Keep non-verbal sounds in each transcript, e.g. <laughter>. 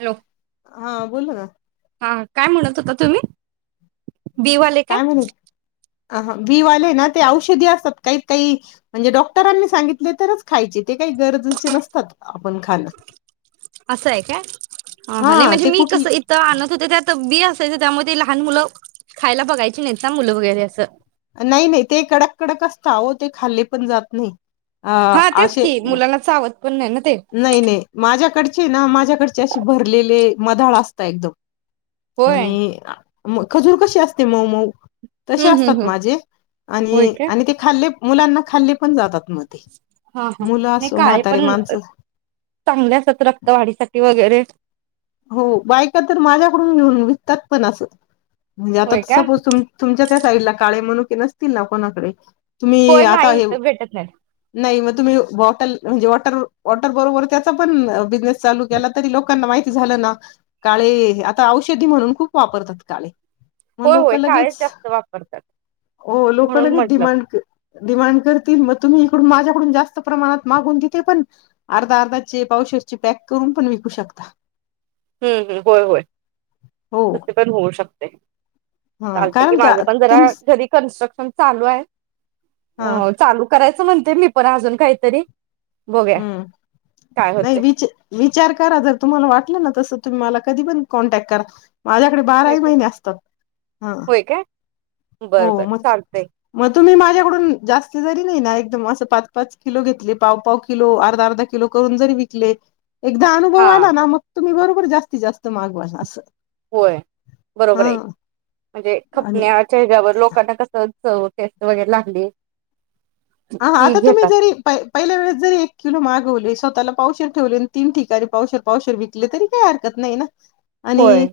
Hello हा बोला ना हा काय म्हणत आता तुम्ही दिवाले काय अ बी वाले ना ते औषधी असतात काही काही म्हणजे डॉक्टरांनी सांगितले तरच खायचे. ते काही गरजेचे नसतात आपण खाणं असं आहे काय ह नाही हा म्हणजे ते कुठ त्यामध्ये लहान मुलं खायला बघायची नाही ना मुलं वगैरे असं. नाही नाही ते कडक कडक असत हो ते खाल्ले पण जात नाही. अ हा तेच असे की मुलाना चाव नाही नाही माझ्याकडचे ना माझ्या कडच्याशी भरलेले मधाळ असता एकदम होय आणि मग खजूर कशी असते मऊ मऊ तसे हम्म हम्म असतात हम् माझे होय आणि काय आणि ते खाल्ले मुलांना खाल्ले पण जातात मग ते. मुलं असो म्हातारे माणसं चांगल्या असात रक्तवाढीसाठी वगैरे हो बायका तर माझ्याकडून घेऊन विकतात पण असं म्हणजे आता होय का सपोज त तुमच्या त्या साईडला काळे मणू नसतील ना कोणाकडे तुम्ही होय आता नाही हे इथं भेटत नाही नाही म तुम्ही बॉटल म्हणजे वॉटर बरोबर त्याचा पण बिझनेस चालू केला तरी लोकांना माहि झालं ना काळे आता औषधी म्हणून खूप वापरतात काळे. मग होय लोक होय काळेच लगेच जास्त वापरतात हो लोक म्हणून लगेच म्हटलं डिमांड डिमांड करतील म तुम्ही इकडून माझ्याकडून जास्त प्रमाणात मागून तिथे पण अर्धा अर्धाचे पावशे चे पॅक करून पण विकू शकता. हम्म हम्म होय होय हो त पण होऊ शकते. हा चालत कि कारण का माझं पण तुम जरा जरी कन्स्ट्रक्शन चालू आहे. हा हो चालू करायचं म्हण ते मी पण अजून काहीतरी बघूया हम्म काय नाही होते विच विचार करा जर तुम्हाला वाटलं ना तस तुम्ही मला कधी पण कॉन्टॅक्ट करा माझ्याकडे होय बाराही काय महिने असतात हा होय काय बरं हो बरं मग चालतंय मग तुम्ही माझ्याकडून जास्त जरी नाही ना एकदम असं पाच पाच किलो घेतले पाव पाव किलो अर्धा अर्धा किलो करून जरी विकले एकदा अनुभव हा आला ना मग तुम्ही बरोबर पुढे जास्तीत जास्त मागवा असं. होय बरोबर हा आहे. म्हणजे आणि खपण्या चेहऱ्यावर लोकांना कसं स टेस्ट वगैरे लागली हा की आता तुम्ही घेतात जरी पहि पहिल्या वेळेस जरी एक किलो मागवले स्वतः त्याला पावशर ठेवले आणि तीन ठिकाणी पावशेर पावशेर विकले तरी काही हरकत नाही ना होय आणि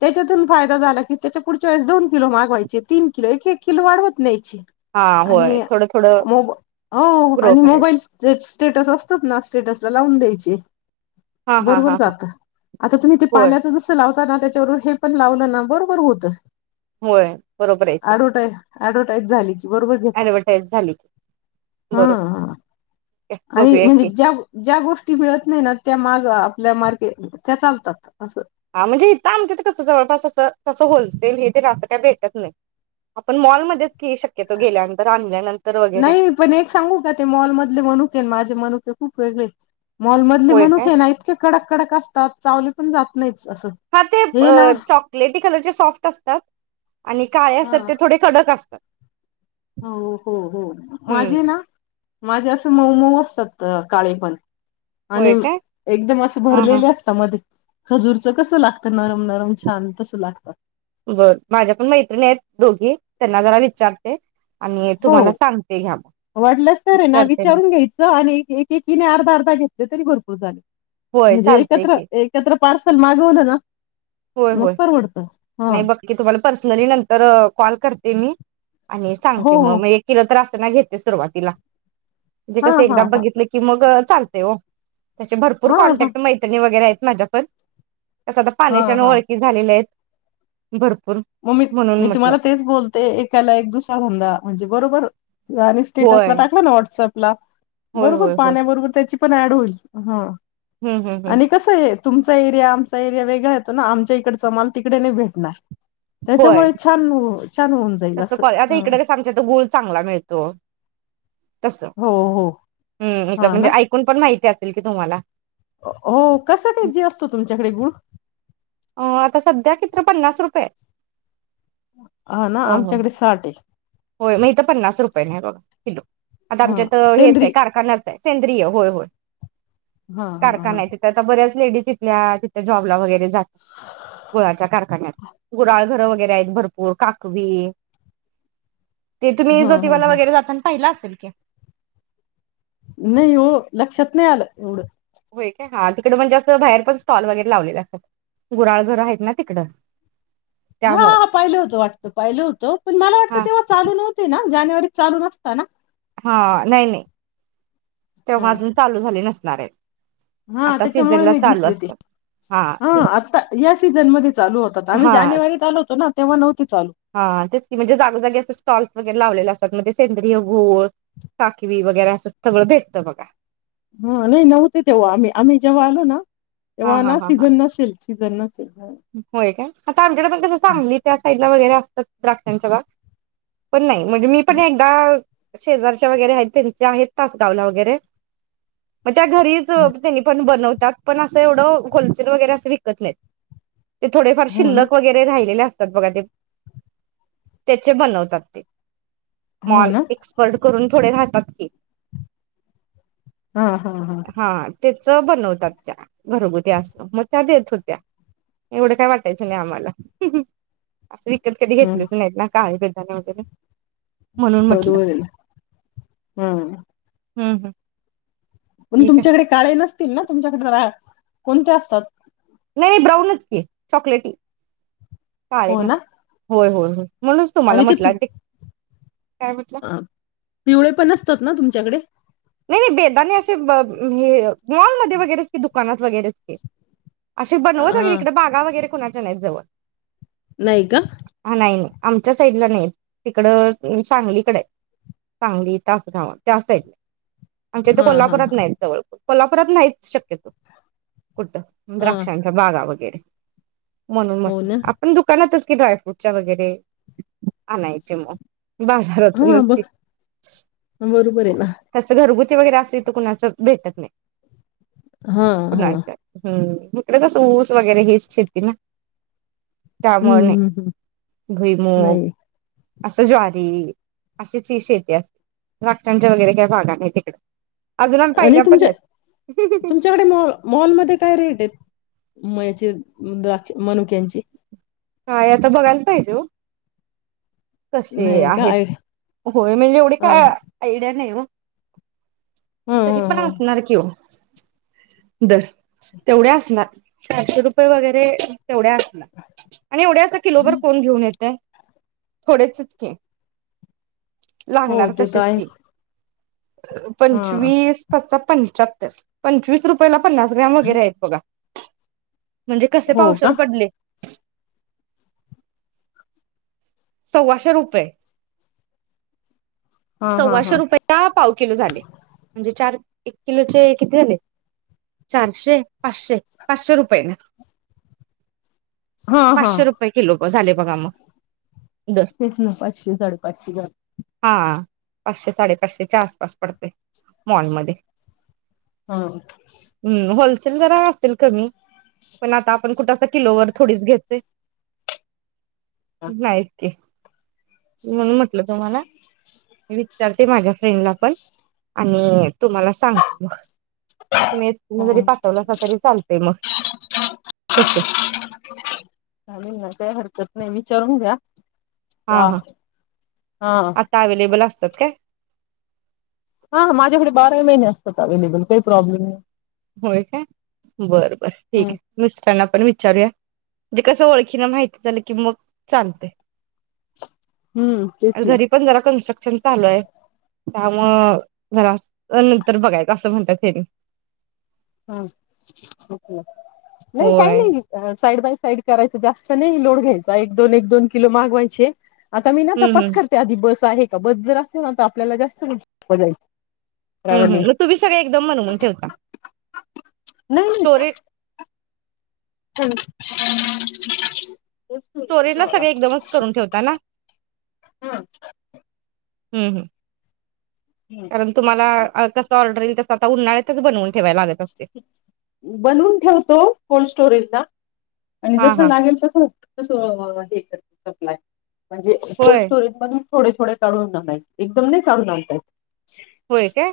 त्याच्यातून फायदा झाला की त्याच्या पुढच्या वेळेस दोन किलो मागवायचे तीन किलो एक एक किलो वाढवत न्याय हा होय थोडं थोडं मो हो ग्रो आणि करायचं मोबाईल स्टेटस असतात ना स्टेटस लावून द्यायची हा हा बरोबर हा हा जात आता तुम्ही ते होय पाण्याच जसं लाव होता ना त्याच्यावर हे पण लावलं ना बरोबर होत. होय बरोबर आहे की ॲडवटाईज अऍडवटाईज झाली की बरोबर घेतात. ऍडव्हर्टाईज झाली बरो हा आणि म्हणजे ज्या ज्या गोष्टी मिळत नाही ना त्या मा आपल्या मार्गे त्या चालतात अस. हा म्हणजे इथं आमच्यात कसं जवळपास असं तसं होलसेल हे तेस् काय भेटत नाही आपण मॉलमध्येच की शक्यतो गेल्यानंतर आणल्यानंतर वगैरे नाही पण एक सांगू का ते मॉल मधले म्हनुके माझे मनुके खूप वेगळेत. मॉलमधले होय काय मनुके ना इतके कडक कडक असतात चावली पण जात नाहीत. हा ते चॉकलेटी कलरचे सॉफ्ट असतात आणि काळे हा असतात ते थोडे कडक असतात. हो हो हो हम्म माझी ना. माझ्या असं मऊ मऊ असतात काळे पण आणि होय काय एकदम असं हा हा भरलेले असता मध्ये खजूरच कसं लागतं नरम नरम छान तसं लागतं. बर माझ्या पण मैत्रिणी आहेत दोघी त्यांना जरा विचारते आणि हो तुम्हाला सांगते घ्या मग वाटलंस तर हे ना करते मी विचारून घ्यायचं आणि एकी एकीने अर्धा, अर्धा घ्या तरी भरपूर झाल होय म्हणजे चालतय एकत्र, की एकत्र पार्सल मागवलं ना होय मग होय परवडतं हा नाही बघकी तुम्हाला पर्सनली नंतर कॉल करते मी आणि सांगते हो म हो मग एक किलो तर आस त्यांना घेते सुरुवातीला म्हणजे कसं हां, एकदा हां, हां. बघितलं की मग चालतय ओ त्याचे भरपूर हां, हां. कॉन्टॅक्ट मैत्रणी वगैर आहेत. माझ्या पण साध्या पाण्याची त्यानं ओळखी झालेल्या आहेत. भरपूर म मी म्हणून मी म्हटलं तुम्हाला तेच बोलते एकाला एक दुसरा धंदा म्हणजे बरोबर आणि स्टेटसला होय, टाकला ना व्हॉट्सअप ला होय, बरोबर होय, होय. पाण्या बरोबर त्याची ती पण ऍड होईल, हा हं, हं, हं. आणि कस ये तुमचा एरिया आमचा एरिया वेगळा येतो ना आमच्या इकडचा माल तिकडे नाही भेटणार त्याच्यामुळे छान छान होऊन जाईल तस असं. कॉ आता हं. इकड कस आमच्या इथ गुळ चांगला मिळतो. तस हो, हो. हम्म हां म्हणजे ना. ऐकून पण माहिती की तुम्हाला <unintelligible> हो कसं के जी असतो तुमच्याकडे गुळ अ आता सध्या कितीतर पन्नास रुपये हाय. हा ना आमच्याकडे साठ आहे. होय मग इथं पन्नास रुपयेने आहे बघा किलो आता हां. आमच्या इथ हेच सेंद्री आहे कारखाना सेंद्रिय होय, होय. हां, हां, हां. कारखाना आहे तिथं आता बऱ्याच ते बी तिथल्या तिथ जॉबला वगै <unintelligible> ते जात गुळाच्या कारखान्यात. गुराळ घरं वगैरे आहेत भरपूर, काकवी, ए ते तुम्ही हां, हां, जोतिबाला हां. वगैरे जाताना पाहिला आस <unintelligible> नही हो, लक्षात नाही आलं एवढं. व्हय काय हा तिकड म्हणजे असं बाहेर पण स्टॉल वगैरे लावलेले असतात, गुराळ घर आहेत ना तिकडं. हा त्यामुळं पाहिलं होतं वाटतं पाहिलं होतं, पण मला हा वाटतं तेव्हा चालू नव्हते ना. जानेवारीत चालू नसता ना? हा, नाही नाही. हा तेव्हा अजून चालू झाले नस नारळ हा त्याच्यामुळे नाही दिसले ते, हा आत्ता याच सीझनमध्ये चालू होतत, आम्ही हा जानेवारीत आलो होतो ना तेव्हा नव्हती चालू. हा तेच की म्हणजे जागोजागी असे स्टॉल्स वगैरे लावलेले असतात म्हजे सेंद्रिय गूळ, काखवी वगैरे असं सगळं भेटतं बघा. हा नाही नव्हते तेव्हा आम्ही, आम्ही जेव्हा आलो ना हा तेव्हा हा ना हा हा सीझन नसेल. क त्यांना होय काय? <unintelligible> नाय वगैरे असतात द्राक्षांच्या बाग, पण नाही. म्हणजे मी पण एकदाआ शेजारच्या वगैरे आहेत, त्यांचे आहेत तासगावला वगैरे. मग त्या घरीच हा, त्यांनी पण बनव त्यात पण असं एवढं होलसेल वगैरे असे विकत नाहीत. ते थोडेफार हो ना शिल्लक वगैर राहिलेले अस <unintelligible> बघा ते त्याचे बनवतात ते. हो मॉल ना एसपर्ड करून थोडे राहतात कि. हा हा हा. तेच बनवतात त्या घरगुती असं मग त्या देत होत्या. एवढं काय वाटायचं नाही आम्हाला. विकत कधी हा घेतलेच नाहीत ना <unintelligible> <unintelligible> म्हणून म्हटलं बरोबर हम. हम् हम. म्हण तुमच्याकडे काळ आहे न तीलना तुमच्याकडे जरा कोणते्या असतात. नाही नाही ब्राऊनच की चॉकलेटी काले ना. होय, होय हो. आणि ते प काय म्हटलं पिवळे पण असतात ना तुमच्याकडे? नाही नाही बेदाने आणि असे हे मॉलमध्ये वगैरेच कि दुकानात वगैरेच की असे बनवत हा वगैरे इकडे बागा वगैरे कोणा जन आहेत जवळ. नाहीय का. हा नाही नाही आमच्या साईडला नाही तिकडं सांगलीकडे आहे सांगली तासधाव त्याच साईडला आमच्या तर हां, हां, कोल्हापुरात हां. नाहीत जवळकोन. कोल्हापुरात नाहीच शक्यतो. कुठ हां, द्राक्षांच्या बागा व गेरे. म्हणून हो म्हटलं ना. आपण दुकानातच कि ड्रायफ़ुटच्या वगैरे आणायचे म हां, ब बाजारातूनचकी बरोबर आहे ना. घरगुती वगैरे आस हित कुणाच भेटत नाही. हां, हां. कुणाचा हम्म. हिकड कसं ऊस वगैरे हेच शेती ना. हं, त्यामुळे नाही हं, हं. भुईमुग. नाही असं ज्वारी अशीच ही शेती असते द्राक्षांच्या वगैरे काही बागा नाही तिकडं. आणि तुमचे तुमच्याकडे मॉल मॉलमध्ये काय रेट आहेत. मयाचे द्राक्ष मनुक्यांचे नाही आता बघायला पाहिजे ओ. तसे नाही का? आहेत आय होय म्हणजे एवढी काय हां, हां. आयडिया नाही ओ. हां, तरी हां, पण हां. असणार कि ओ. दर तेवढे असणार चारशे रुपये वगैरे तेवढ्या असला आणि एवढ्या असं किलोभर कोण घेऊन येतय. थोडेचचकी हो, लागणार ते तर तसेच की आहेच. हां. पंचवीस पाचा पंचहत्तर पंचवीस रुपयला पननास ग्राम वगैरे आहेत बघा. म्हणजे कसे हो का? पावशेर पडले? सव्वाशे रुपये हां, हां, सव्वाशे हां. रुपयेला पाव किलो झाले म्हणजे चार एक किलोचे किती झाले चारशे पाचशे पाचशे रुपये नेच हां, हां. पाशे रुपये किलो. होय झाले बघा मग दर तेच ना पाचशे साडेपाचशे घ्या हा पाचशे साडेपाचशेच्या आसपास पडते मॉलमध्ये. हा शेंग जरा असतील कमी पण आता आपण कुठ आता किलो वर थोडीच घेते हां. नाही. ते म्हणून म्हटलं लं तुम्हाला मी विचारते माझ्या फ्रेंडला पण आणि तुम्हाला सांगते मग तुम्ही तु हो, जरी पाठवलं असा तरी चालतय मग तस चालेल ना, काही हरकत नाही विचारून घ्या हा वाह! हा हां. आता अवेलेबल अस तत काय हा माझ्याकडे बारा महिने असतात अवे्हेलेबल काही प्रॉब्लेम नाही होय काय बर, बर ठीक हं, आहे मिस्टरांना पण विचारूया म्हणजे कस ओळखीन माहिती झालं की मग चालतय हं. आणि तेच ना. घरी पण जरा कन्स्टक् पण चालू आहे त्यामुळ घरा नंतर बघायच असं म्हणतात हेनी हम् क नाही काही होय नाही साईड बाय साईड करायच जास्त नाही लोड घ्यायचा एक दोन एक दोन किलो मागवायचे आता मी ना हम्म तपास हम्म करते आधी बस आहे का बद जर असते ना तर आपल्याला जास्त सोपं जाईल हुं, हुं ट्रॅव्हलिंग मग तुम्ही सगळे एकदम मनमुन ठेवता नाही स्टोरेज <inaudible> स्टोरीला सगळे एकदमच करून ठेवता ना? ह, ह नाही कारण तुम्हाला कस ऑर्डर आता उन्हाळ्यातच बनवून ठेवाय लाग बनवून ठेवतो कोल्ड स्टोरेज ला आणि हां जस हां लागेल तसं हे करते सप्लाय म्हणजे कोल्ड होय स्टोरेज पण थोडे थोडे काढून आणय एकदम नाही काढून आणता येत होय काय?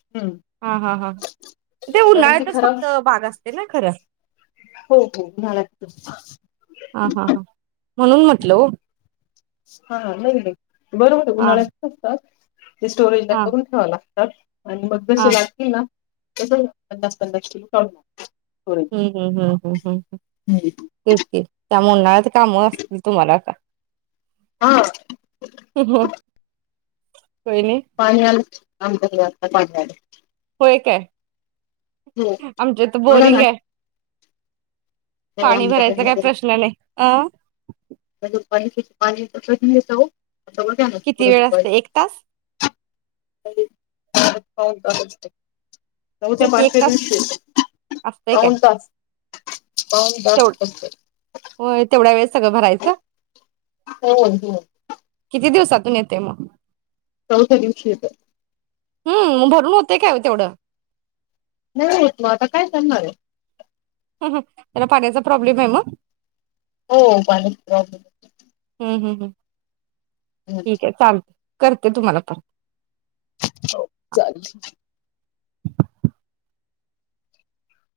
येत हा, हा, हा ते कारण उन्हाळ्यातच खराब फक्त भाग असते ना खरं? हो, हो उन्हाळ्यातच हा हा हा म्हणून म्हटल ओ हा नाही, नाही. बरोबर हा उन्हाळ्यातच असतात. ते स्टोरेज ला हा करून ठेवा ला <unintelligible> आणि मग हा जसे लागतील ना तस पन्नास, पन्नास किलो काढून आन हुं हुं हुं हुं हुं हुं हम्म. तेच की त्या उन्हाळ्यात काम असतील तुम्हाला आता हा <unintelligible> होय नाही पाणी आल काम पडलय आता पाणी आलंय. होय काय? आमच्या तर बघा ना बोरिंग ये. पाणी आमच्याकडे भरायचा काय नगर प्रश्न नाय अ पाहिजेल तसा की येतो. किती वेळ असत एक तास <unintelligible> पाऊण तास असतंय. चौथ्या तेच की एक पाचव्या तास दिवशी येत असतंय काय पाऊण तास पाऊण तास तेवढ फक्त होय तेवढ्या वेळेस सगळं भरायचं. होय हो. किती दिवसातून येतय म चौथ्या दिवशी येत. हु म भरून होतेय काय तेवढं नाही होेत आता काय करणारये. त्याला पाण्याचा प्रॉब्लेम आहे म हो पाण्याचा प्रॉब्लेमच ये हु हु हु ठीक आहे चालत करते तुम्हाला परत हो चाल